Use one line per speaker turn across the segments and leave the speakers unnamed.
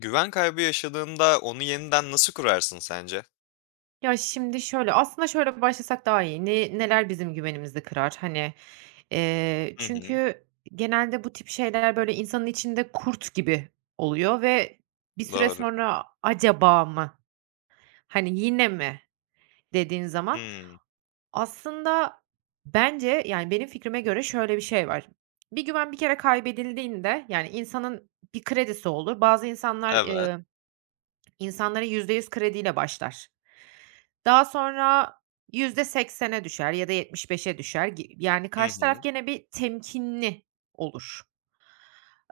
Güven kaybı yaşadığında onu yeniden nasıl kurarsın sence?
Ya, şimdi şöyle, aslında şöyle başlasak daha iyi. Neler bizim güvenimizi kırar? Hani,
Hı hı.
çünkü genelde bu tip şeyler, böyle, insanın içinde kurt gibi oluyor ve bir süre
Doğru.
sonra, "Acaba mı? Hani, yine mi?" dediğin zaman
Hımm.
aslında bence, yani, benim fikrime göre şöyle bir şey var. Bir güven bir kere kaybedildiğinde, yani, insanın bir kredisi olur. Bazı insanlar,
Evet.
İnsanlara %100 krediyle başlar. Daha sonra %80'e düşer ya da 75'e düşer. Yani
Hı
karşı taraf
hı.
gene bir temkinli olur.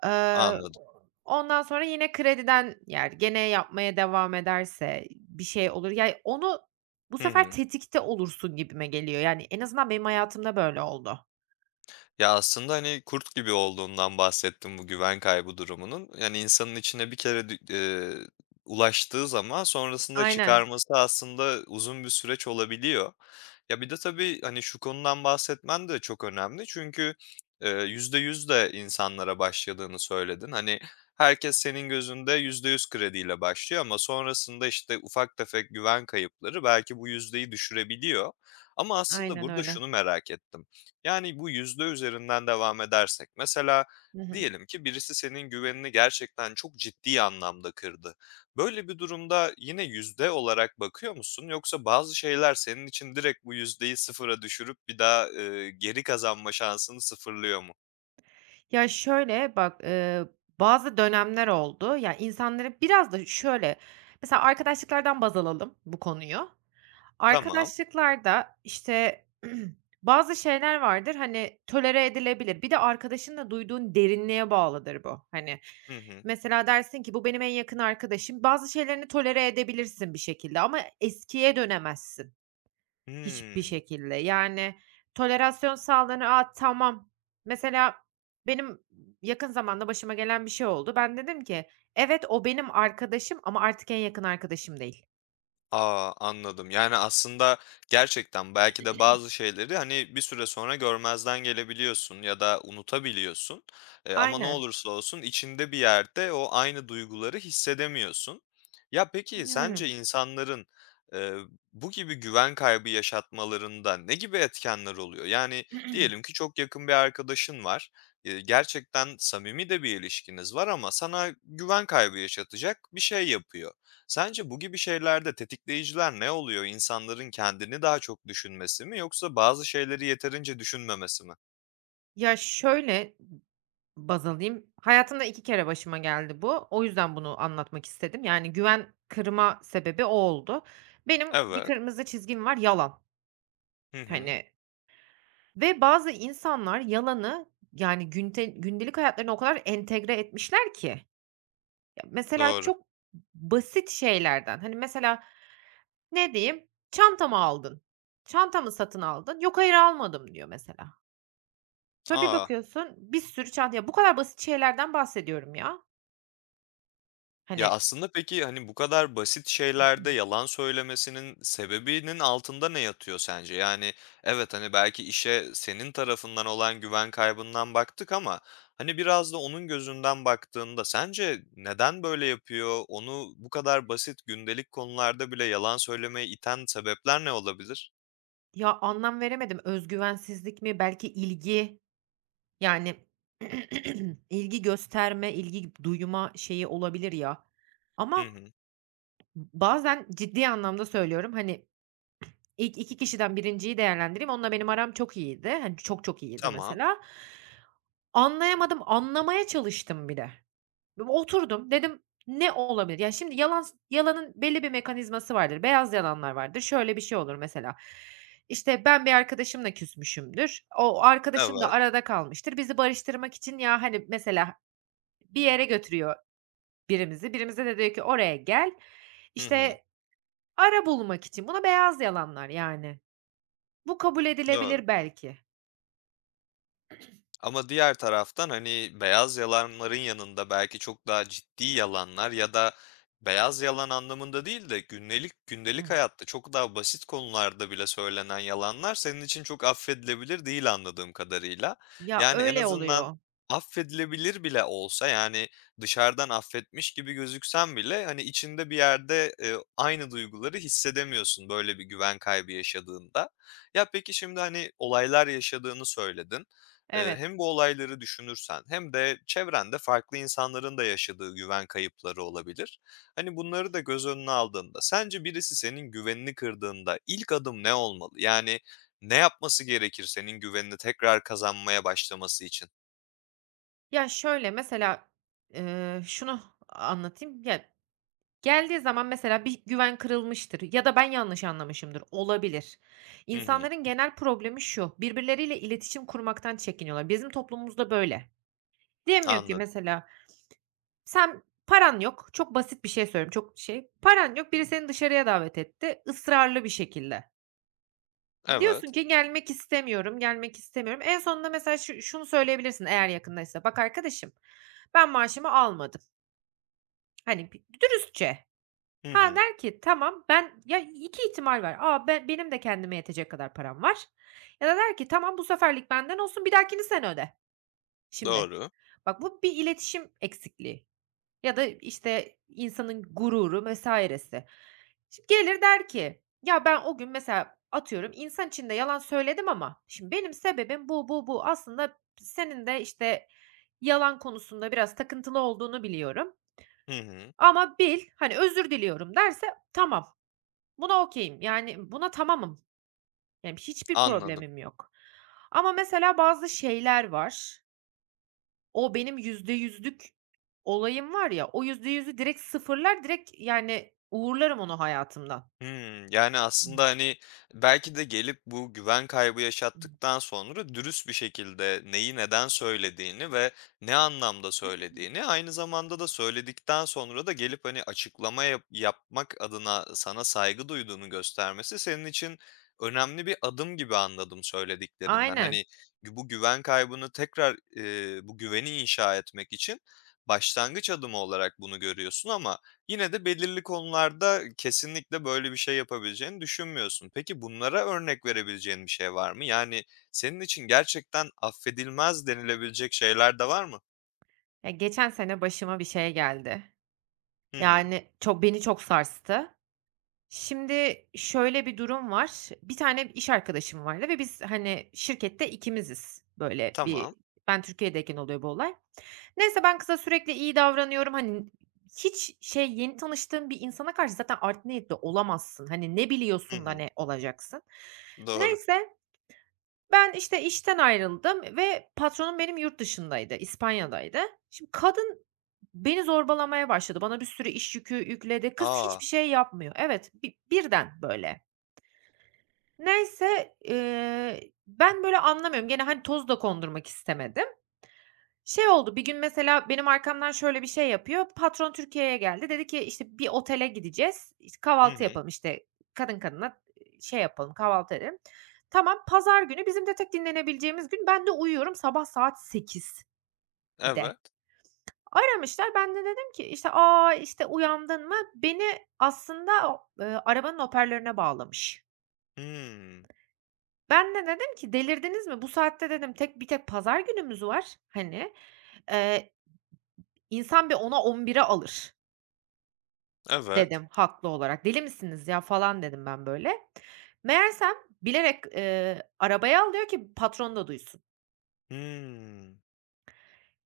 Eee,
Anladım.
Ondan sonra yine krediden yer. Gene yapmaya devam ederse bir şey olur. Yani onu bu
Hı
sefer
hı.
tetikte olursun gibime geliyor. Yani en azından benim hayatımda böyle oldu.
Ya, aslında, hani, kurt gibi olduğundan bahsettim bu güven kaybı durumunun. Yani, insanın içine bir kere dü ulaştığı zaman sonrasında
Aynen,
çıkarması aslında uzun bir süreç olabiliyor. Ya, bir de tabii, hani, şu konudan bahsetmen de çok önemli çünkü, %100 de insanlara başladığını söyledin. Hani, herkes senin gözünde %100 krediyle başlıyor ama sonrasında, işte, ufak tefek güven kayıpları belki bu yüzdeyi düşürebiliyor. Ama aslında
aynen
burada
öyle.
şunu merak ettim. Yani, bu yüzde üzerinden devam edersek mesela
Hı hı.
diyelim ki birisi senin güvenini gerçekten çok ciddi anlamda kırdı. Böyle bir durumda yine yüzde olarak bakıyor musun yoksa bazı şeyler senin için direkt bu yüzdeyi sıfıra düşürüp bir daha, geri kazanma şansını sıfırlıyor mu?
Ya, şöyle, bak, bazı dönemler oldu. Ya, insanların biraz da şöyle, mesela arkadaşlıklardan baz alalım bu konuyu.
Tamam.
Arkadaşlıklarda, işte, bazı şeyler vardır, hani, tolere edilebilir. Bir de arkadaşınla duyduğun derinliğe bağlıdır bu. Hani,
Hı hı.
mesela dersin ki, "Bu benim en yakın arkadaşım." Bazı şeylerini tolere edebilirsin bir şekilde ama eskiye dönemezsin. Hiçbir
Hıı.
şekilde. Yani, tolerasyon sağlığını, A, tamam. Mesela benim yakın zamanda başıma gelen bir şey oldu. Ben dedim ki, "Evet, o benim arkadaşım ama artık en yakın arkadaşım değil."
A! Anladım. Yani, aslında gerçekten belki de bazı şeyleri, hani, bir süre sonra görmezden gelebiliyorsun ya da unutabiliyorsun, ama ne
Aynen.
olursa olsun içinde bir yerde o aynı duyguları hissedemiyorsun. Ya, peki
Yani.
sence insanların, eee, bu gibi güven kaybı yaşatmalarında ne gibi etkenler oluyor? Yani, diyelim ki çok yakın bir arkadaşın var, gerçekten samimi de bir ilişkiniz var ama sana güven kaybı yaşatacak bir şey yapıyor. Sence bu gibi şeylerde tetikleyiciler ne oluyor? İnsanların kendini daha çok düşünmesi mi yoksa bazı şeyleri yeterince düşünmemesi mi?
Ya, şöyle baz alayım. Hayatımda 2 kere başıma geldi bu. O yüzden bunu anlatmak istedim. Yani, güven kırma sebebi o oldu. Benim bir
Evet.
kırmızı çizgim var, yalan.
Hı hı.
Hani. Ve bazı insanlar yalanı, yani gündelik hayatlarına o kadar entegre etmişler ki. Ya, mesela
Doğru.
çok basit şeylerden, hani, mesela ne diyeyim? "Çanta mı aldın? Çanta mı satın aldın?" "Yok, hayır almadım." diyor mesela. Sonra bir
A!
bakıyorsun bir sürü çanta. Ya, bu kadar basit şeylerden bahsediyorum ya.
Ya,
Hani,
aslında peki, hani, bu kadar basit şeylerde yalan söylemesinin sebebinin altında ne yatıyor sence? Yani, evet, hani, belki işe senin tarafından olan güven kaybından baktık ama, hani, biraz da onun gözünden baktığında sence neden böyle yapıyor? Onu bu kadar basit gündelik konularda bile yalan söylemeye iten sebepler ne olabilir?
ya, anlam veremedim. Özgüvensizlik mi? Belki ilgi, yani, ilgi gösterme, ilgi duyma şeyi olabilir ya.
Hı
Ama
hı.
bazen ciddi anlamda söylüyorum, hani, ilk 2 kişiden birinciyi değerlendireyim. Onunla benim aram çok iyiydi. Hani, çok çok iyiydi
Tamam.
mesela. Anlayamadım, anlamaya çalıştım bile. Oturdum, dedim, "Ne olabilir?" Ya, şimdi yalanın belli bir mekanizması vardır. Beyaz yalanlar vardır. Şöyle bir şey olur mesela, İşte ben bir arkadaşımla küsmüşümdür. O arkadaşım da
Evet.
arada kalmıştır. Bizi barıştırmak için, ya, hani, mesela bir yere götürüyor birimizi. Birimize de diyor ki, "Oraya gel."
Hı hı.
İşte, ara bulmak için. Buna beyaz yalanlar yani. Bu kabul
Doğru.
edilebilir belki.
Ama diğer taraftan, hani, beyaz yalanların yanında belki çok daha ciddi yalanlar ya da beyaz yalan anlamında değil de gündelik gündelik
Hımm.
hayatta çok daha basit konularda bile söylenen yalanlar senin için çok affedilebilir değil anladığım kadarıyla.
Ya,
Yani, en
öyle
azından
oluyor.
affedilebilir bile olsa, yani, dışarıdan affetmiş gibi gözüksen bile, hani, içinde bir yerde, aynı duyguları hissedemiyorsun böyle bir güven kaybı yaşadığında. Ya, peki şimdi, hani, olaylar yaşadığını söyledin.
Evet.
Hem bu olayları düşünürsen hem de çevrende farklı insanların da yaşadığı güven kayıpları olabilir. Hani bunları da göz önüne aldığında sence birisi senin güvenini kırdığında ilk adım ne olmalı? Yani ne yapması gerekir senin güvenini tekrar kazanmaya başlaması için?
Ya, şöyle mesela, şunu anlatayım. Ya, geldiği zaman mesela bir güven kırılmıştır ya da ben yanlış anlamışımdır. Olabilir.
Hı hı,
İnsanların genel problemi şu, birbirleriyle iletişim kurmaktan çekiniyorlar. Bizim toplumumuzda böyle. Diyemiyor ki
anladım.
mesela sen paran yok, çok basit bir şey söylüyorum, çok şey, paran yok, biri seni dışarıya davet etti ısrarlı bir şekilde. Diyorsun
Evet.
ki gelmek istemiyorum, gelmek istemiyorum. En sonunda mesela şunu söyleyebilirsin eğer yakındaysa. Bak arkadaşım, ben maaşımı almadım. Hani dürüstçe.
Hı
Ha
hı,
der ki tamam, ben ya iki ihtimal var. Aa ben, benim de kendime yetecek kadar param var. Ya da der ki tamam, bu seferlik benden olsun, bir dahakini sen öde. Şimdi
doğru.
bak, bu bir iletişim eksikliği. Ya da, işte, insanın gururu vs.si. Şimdi gelir der ki, "Ya, ben o gün" mesela atıyorum, "insan içinde yalan söyledim ama şimdi benim sebebim bu, bu, bu. Aslında senin de, işte, yalan konusunda biraz takıntılı olduğunu biliyorum
Hı hı,
ama bil, hani, özür diliyorum." derse, tamam, buna okeyim. Yani, buna tamamım. Yani, hiçbir
anladım.
problemim yok. Ama mesela bazı şeyler var, o benim %100'lük olayım var ya, o %100'ü direkt sıfırlar, direkt yani uğurlarım onu hayatımdan.
Hımm. Yani, aslında, hani, belki de gelip bu güven kaybı
Hı hı.
yaşattıktan sonra dürüst bir şekilde neyi neden söylediğini ve ne anlamda söylediğini, aynı zamanda da söyledikten sonra da gelip, hani, açıklama yapmak adına sana saygı duyduğunu göstermesi senin için önemli bir adım gibi anladım söylediklerinden.
Aynen.
Hani, bu güven kaybını tekrar, bu güveni inşa etmek için başlangıç adımı olarak bunu görüyorsun ama yine de belirli konularda kesinlikle böyle bir şey yapabileceğini düşünmüyorsun. Peki bunlara örnek verebileceğin bir şey var mı? Yani senin için gerçekten affedilmez denilebilecek şeyler de var mı?
Ya, geçen sene başıma bir şey geldi.
Hı hı.
Yani beni çok sarstı. Şimdi şöyle bir durum var. Bir tane iş arkadaşım vardı ve biz, hani, şirkette ikimiziz. Böyle bir
Tamam.
Ben Türkiye'deyken oluyor bu olay. Neyse ben kıza sürekli iyi davranıyorum. Hani, hiç şey, yeni tanıştığın bir insana karşı zaten art niyetli olamazsın. Hani, ne
Hı
biliyorsun da
hı.
ne olacaksın?
Doğru.
Neyse ben, işte, işten ayrıldım ve patronum benim yurt dışındaydı, İspanya'daydı. Şimdi kadın beni zorbalamaya başladı. Bana bir sürü iş yükü yükledi. Kız
Aa.
hiçbir şey yapmıyor. Evet, birden böyle. Neyse, ben böyle anlamıyorum. Gene, hani, toz da kondurmak istemedim. Şey oldu, bir gün mesela benim arkamdan şöyle bir şey yapıyor. Patron Türkiye'ye geldi. Dedi ki, işte, "Bir otele gideceğiz. İşte,
Hı
kahvaltı
hı.
yapalım, işte, kadın kadına, şey yapalım, kahvaltı edelim." Tamam, pazar günü bizim de tek dinlenebileceğimiz gün. Ben de uyuyorum sabah saat 8 bir de.
Evet.
Aramışlar. Ben de dedim ki, işte, aa işte, uyandın mı?" Beni aslında o, arabanın hoparlörüne bağlamış.
Hımm.
Ben de dedim ki, "Delirdiniz mi? Bu saatte" dedim, tek pazar günümüz var." Hani, eee, insan bir 10'a 11'e alır.
Evet.
Dedim haklı olarak. "Deli misiniz ya?" falan dedim ben böyle. Meğersem bilerek, arabaya al diyor ki patron da duysun.
Hımm.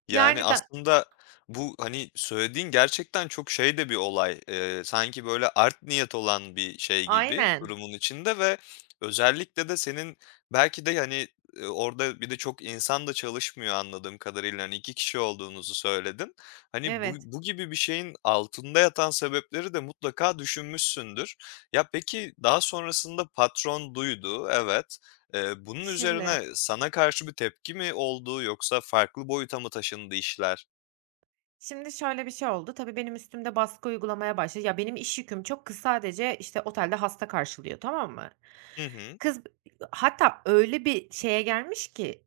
Yani,
Yani da
aslında bu, hani, söylediğin gerçekten çok şey de bir olay. Sanki böyle art niyet olan bir şey gibi
Aynen.
durumun içinde ve özellikle de senin belki de, hani, orada bir de çok insan da çalışmıyor anladığım kadarıyla. Hani, 2 kişi olduğunuzu söyledin. Hani, bu
Evet.
bu gibi bir şeyin altında yatan sebepleri de mutlaka düşünmüşsündür. Ya, peki daha sonrasında patron duydu, evet. Bunun
Şimdi
üzerine sana karşı bir tepki mi oldu yoksa farklı boyuta mı taşındı işler?
Şimdi şöyle bir şey oldu. Tabii benim üstümde baskı uygulamaya başladı. Ya, benim iş yüküm çok. Kız sadece, işte, otelde hasta karşılıyor, tamam mı?
Hı hı.
Kız hatta öyle bir şeye gelmiş ki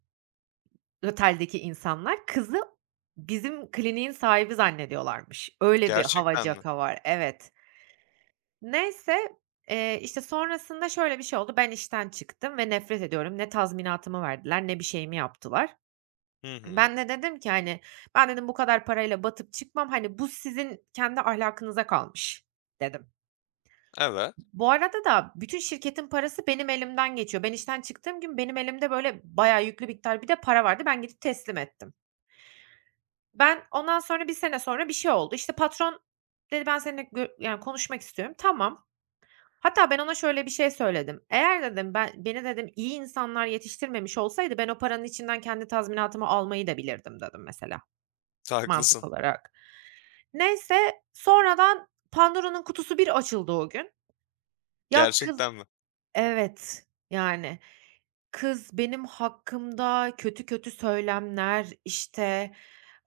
oteldeki insanlar kızı bizim kliniğin sahibi zannediyorlarmış. Öyle bir
Gerçekten mi?
havacaka var. Evet. Neyse, işte, sonrasında şöyle bir şey oldu. Ben işten çıktım ve nefret ediyorum. Ne tazminatımı verdiler ne bir şeyimi yaptılar.
Hı hı.
Ben de dedim ki, hani, "Ben" dedim, "bu kadar parayla batıp çıkmam. Hani, bu sizin kendi ahlakınıza kalmış." dedim.
Evet,
Bu arada da bütün şirketin parası benim elimden geçiyor. Ben işten çıktığım gün benim elimde, böyle, bayağı yüklü miktar bir de para vardı. Ben gidip teslim ettim. Ben ondan sonra bir sene sonra bir şey oldu. İşte, patron dedi, "Ben seninle yani, konuşmak istiyorum." Tamam. Hatta ben ona şöyle bir şey söyledim. "Eğer" dedim, beni" dedim, "iyi insanlar yetiştirmemiş olsaydı ben o paranın içinden kendi tazminatımı almayı da bilirdim." dedim mesela,
haklısın.
mantık olarak. Neyse, sonradan Pandora'nın kutusu bir açıldı o gün. Ya kız
Gerçekten mi?
Evet, yani. Kız benim hakkımda kötü kötü söylemler, işte,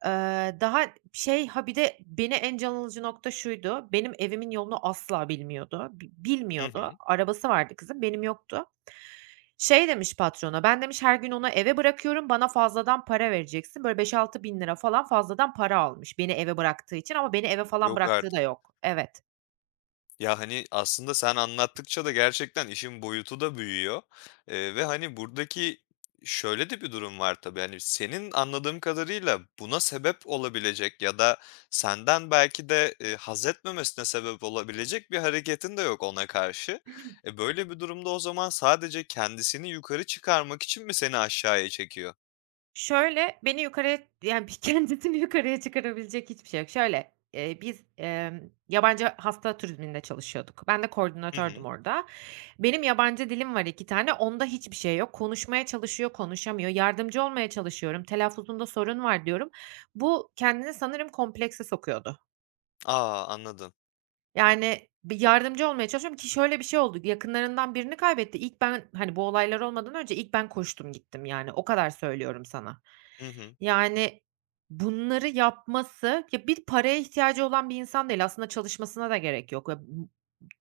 daha şey, ha, bir de beni en can alıcı nokta şuydu, benim evimin yolunu asla bilmiyordu.
Hı
Bilmiyordu.
hı.
Arabası vardı kızın, benim yoktu. Şey demiş patrona, "Ben" demiş, "her gün onu eve bırakıyorum, bana fazladan para vereceksin." Böyle 5-6 bin lira falan fazladan para almış beni eve bıraktığı için ama beni eve falan
Yok
bıraktığı da
artık.
yok. Evet.
Ya, hani, aslında sen anlattıkça da gerçekten işin boyutu da büyüyor, ve, hani, buradaki şöyle de bir durum var tabii, hani, senin anladığım kadarıyla buna sebep olabilecek ya da senden belki de, haz etmemesine sebep olabilecek bir hareketin de yok ona karşı. E, böyle bir durumda o zaman sadece kendisini yukarı çıkarmak için mi seni aşağıya çekiyor?
Şöyle, beni yukarıya, yani, bir kendisini yukarıya çıkarabilecek hiçbir şey yok. Şöyle, biz, yabancı hasta turizminde çalışıyorduk. Ben de
Hı
koordinatördüm
hı.
orada. Benim yabancı dilim var 2 tane, onda hiçbir şey yok. Konuşmaya çalışıyor, konuşamıyor. Yardımcı olmaya çalışıyorum. "Telaffuzumda sorun var." diyorum. Bu kendini sanırım komplekse sokuyordu.
A! Anladım.
Yani, bir yardımcı olmaya çalışıyorum ki şöyle bir şey oldu, yakınlarından birini kaybetti. İlk ben, hani, bu olaylar olmadan önce ilk ben koştum gittim, yani, o kadar söylüyorum sana.
Hı hı.
Yani, bunları yapması ya, bir paraya ihtiyacı olan bir insan değil, aslında çalışmasına da gerek yok. Ya,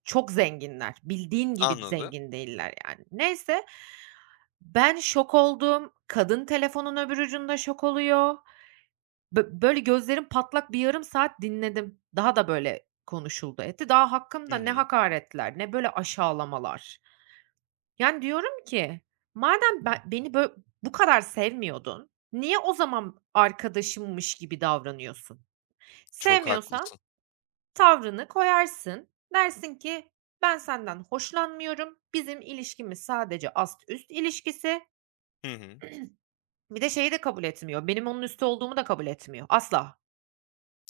çok zenginler, bildiğin gibi
Anladım.
zengin değiller, yani. Neyse, ben şok oldum, kadın telefonun öbür ucunda şok oluyor. Böyle gözlerim patlak bir yarım saat dinledim. Daha da böyle konuşuldu etti. Daha
Hı
hakkımda ne
hı.
hakaretler ne böyle aşağılamalar. Yani diyorum ki madem beni böyle bu kadar sevmiyordun, niye o zaman arkadaşımmış gibi davranıyorsun?
Çok
Sevmiyorsan
haklısın.
tavrını koyarsın. Dersin ki ben senden hoşlanmıyorum. Bizim ilişkimiz sadece ast üst ilişkisi.
Hı hı.
Bir de şeyi de kabul etmiyor. Benim onun üstü olduğumu da kabul etmiyor asla.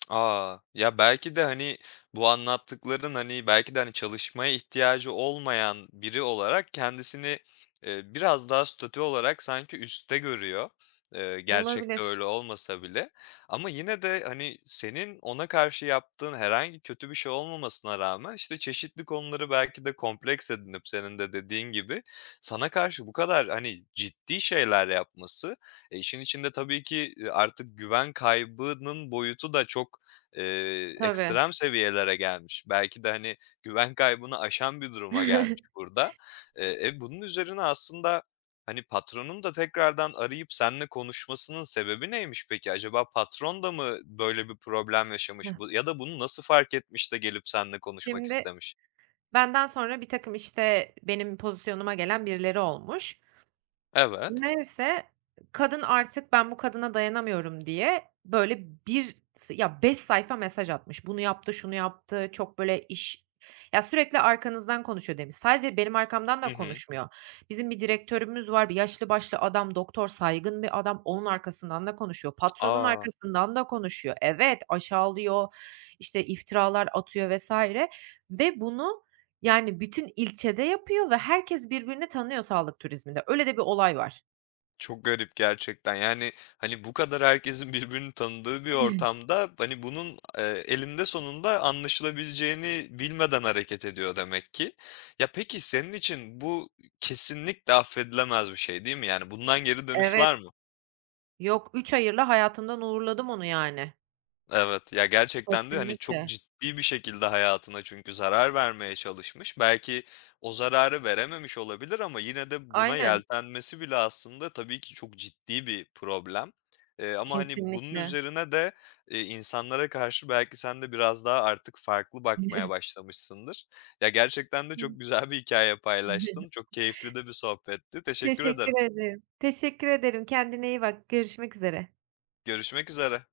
Aa, ya, belki de, hani, bu anlattıkların, hani, belki de, hani, çalışmaya ihtiyacı olmayan biri olarak kendisini, biraz daha statü olarak sanki üstte görüyor. Gerçekte
Olabilir.
öyle olmasa bile ama yine de, hani, senin ona karşı yaptığın herhangi kötü bir şey olmamasına rağmen, işte, çeşitli konuları belki de kompleks edinip senin de dediğin gibi sana karşı bu kadar, hani, ciddi şeyler yapması, işin içinde tabii ki, artık güven kaybının boyutu da çok,
Tabii.
ekstrem seviyelere gelmiş. Belki de, hani, güven kaybını aşan bir duruma gelmiş burada. Bunun üzerine aslında, hani, patronun da tekrardan arayıp seninle konuşmasının sebebi neymiş peki? Acaba patron da mı böyle bir problem yaşamış
Hıh.
bu ya da bunu nasıl fark etmiş de gelip seninle konuşmak
Şimdi
istemiş?
benden sonra birtakım, işte, benim pozisyonuma gelen birileri olmuş.
Evet.
Neyse, kadın artık ben bu kadına dayanamıyorum diye böyle bir s ya 5 sayfa mesaj atmış. Bunu yaptı, şunu yaptı, çok böyle iş ya sürekli arkanızdan konuşuyor demiş. Sadece benim arkamdan
Hı
da
hı.
konuşmuyor. Bizim bir direktörümüz var, bir yaşlı başlı adam, doktor, saygın bir adam. Onun arkasından da konuşuyor. Patronun
A!
arkasından da konuşuyor. Evet, aşağılıyor, işte iftiralar atıyor vesaire ve bunu yani bütün ilçede yapıyor ve herkes birbirini tanıyor sağlık turizminde. Öyle de bir olay var.
Çok garip gerçekten. Yani, hani, bu kadar herkesin birbirini tanıdığı bir ortamda, hani, bunun, eninde sonunda anlaşılabileceğini bilmeden hareket ediyor demek ki. Ya, peki senin için bu kesinlikle affedilemez bir şey, değil mi? Yani, bundan geri dönüş
Evet.
var mı?
Yok, 3 hayırla hayatımdan uğurladım onu yani.
Evet, ya gerçekten de hani çok
Kesinlikle.
ciddi bir şekilde hayatına çünkü zarar vermeye çalışmış. Belki o zararı verememiş olabilir ama yine de buna
Aynen.
yeltenmesi bile aslında tabii ki çok ciddi bir problem. Ama hani bunun
Kesinlikle.
üzerine de, insanlara karşı belki sen de biraz daha artık farklı bakmaya başlamışsındır. Ya gerçekten de çok güzel bir hikaye paylaştın. Çok keyifli de bir sohbetti. Teşekkür ederim.
Teşekkür ederim. Teşekkür ederim. Kendine iyi bak. Görüşmek üzere.
Görüşmek üzere.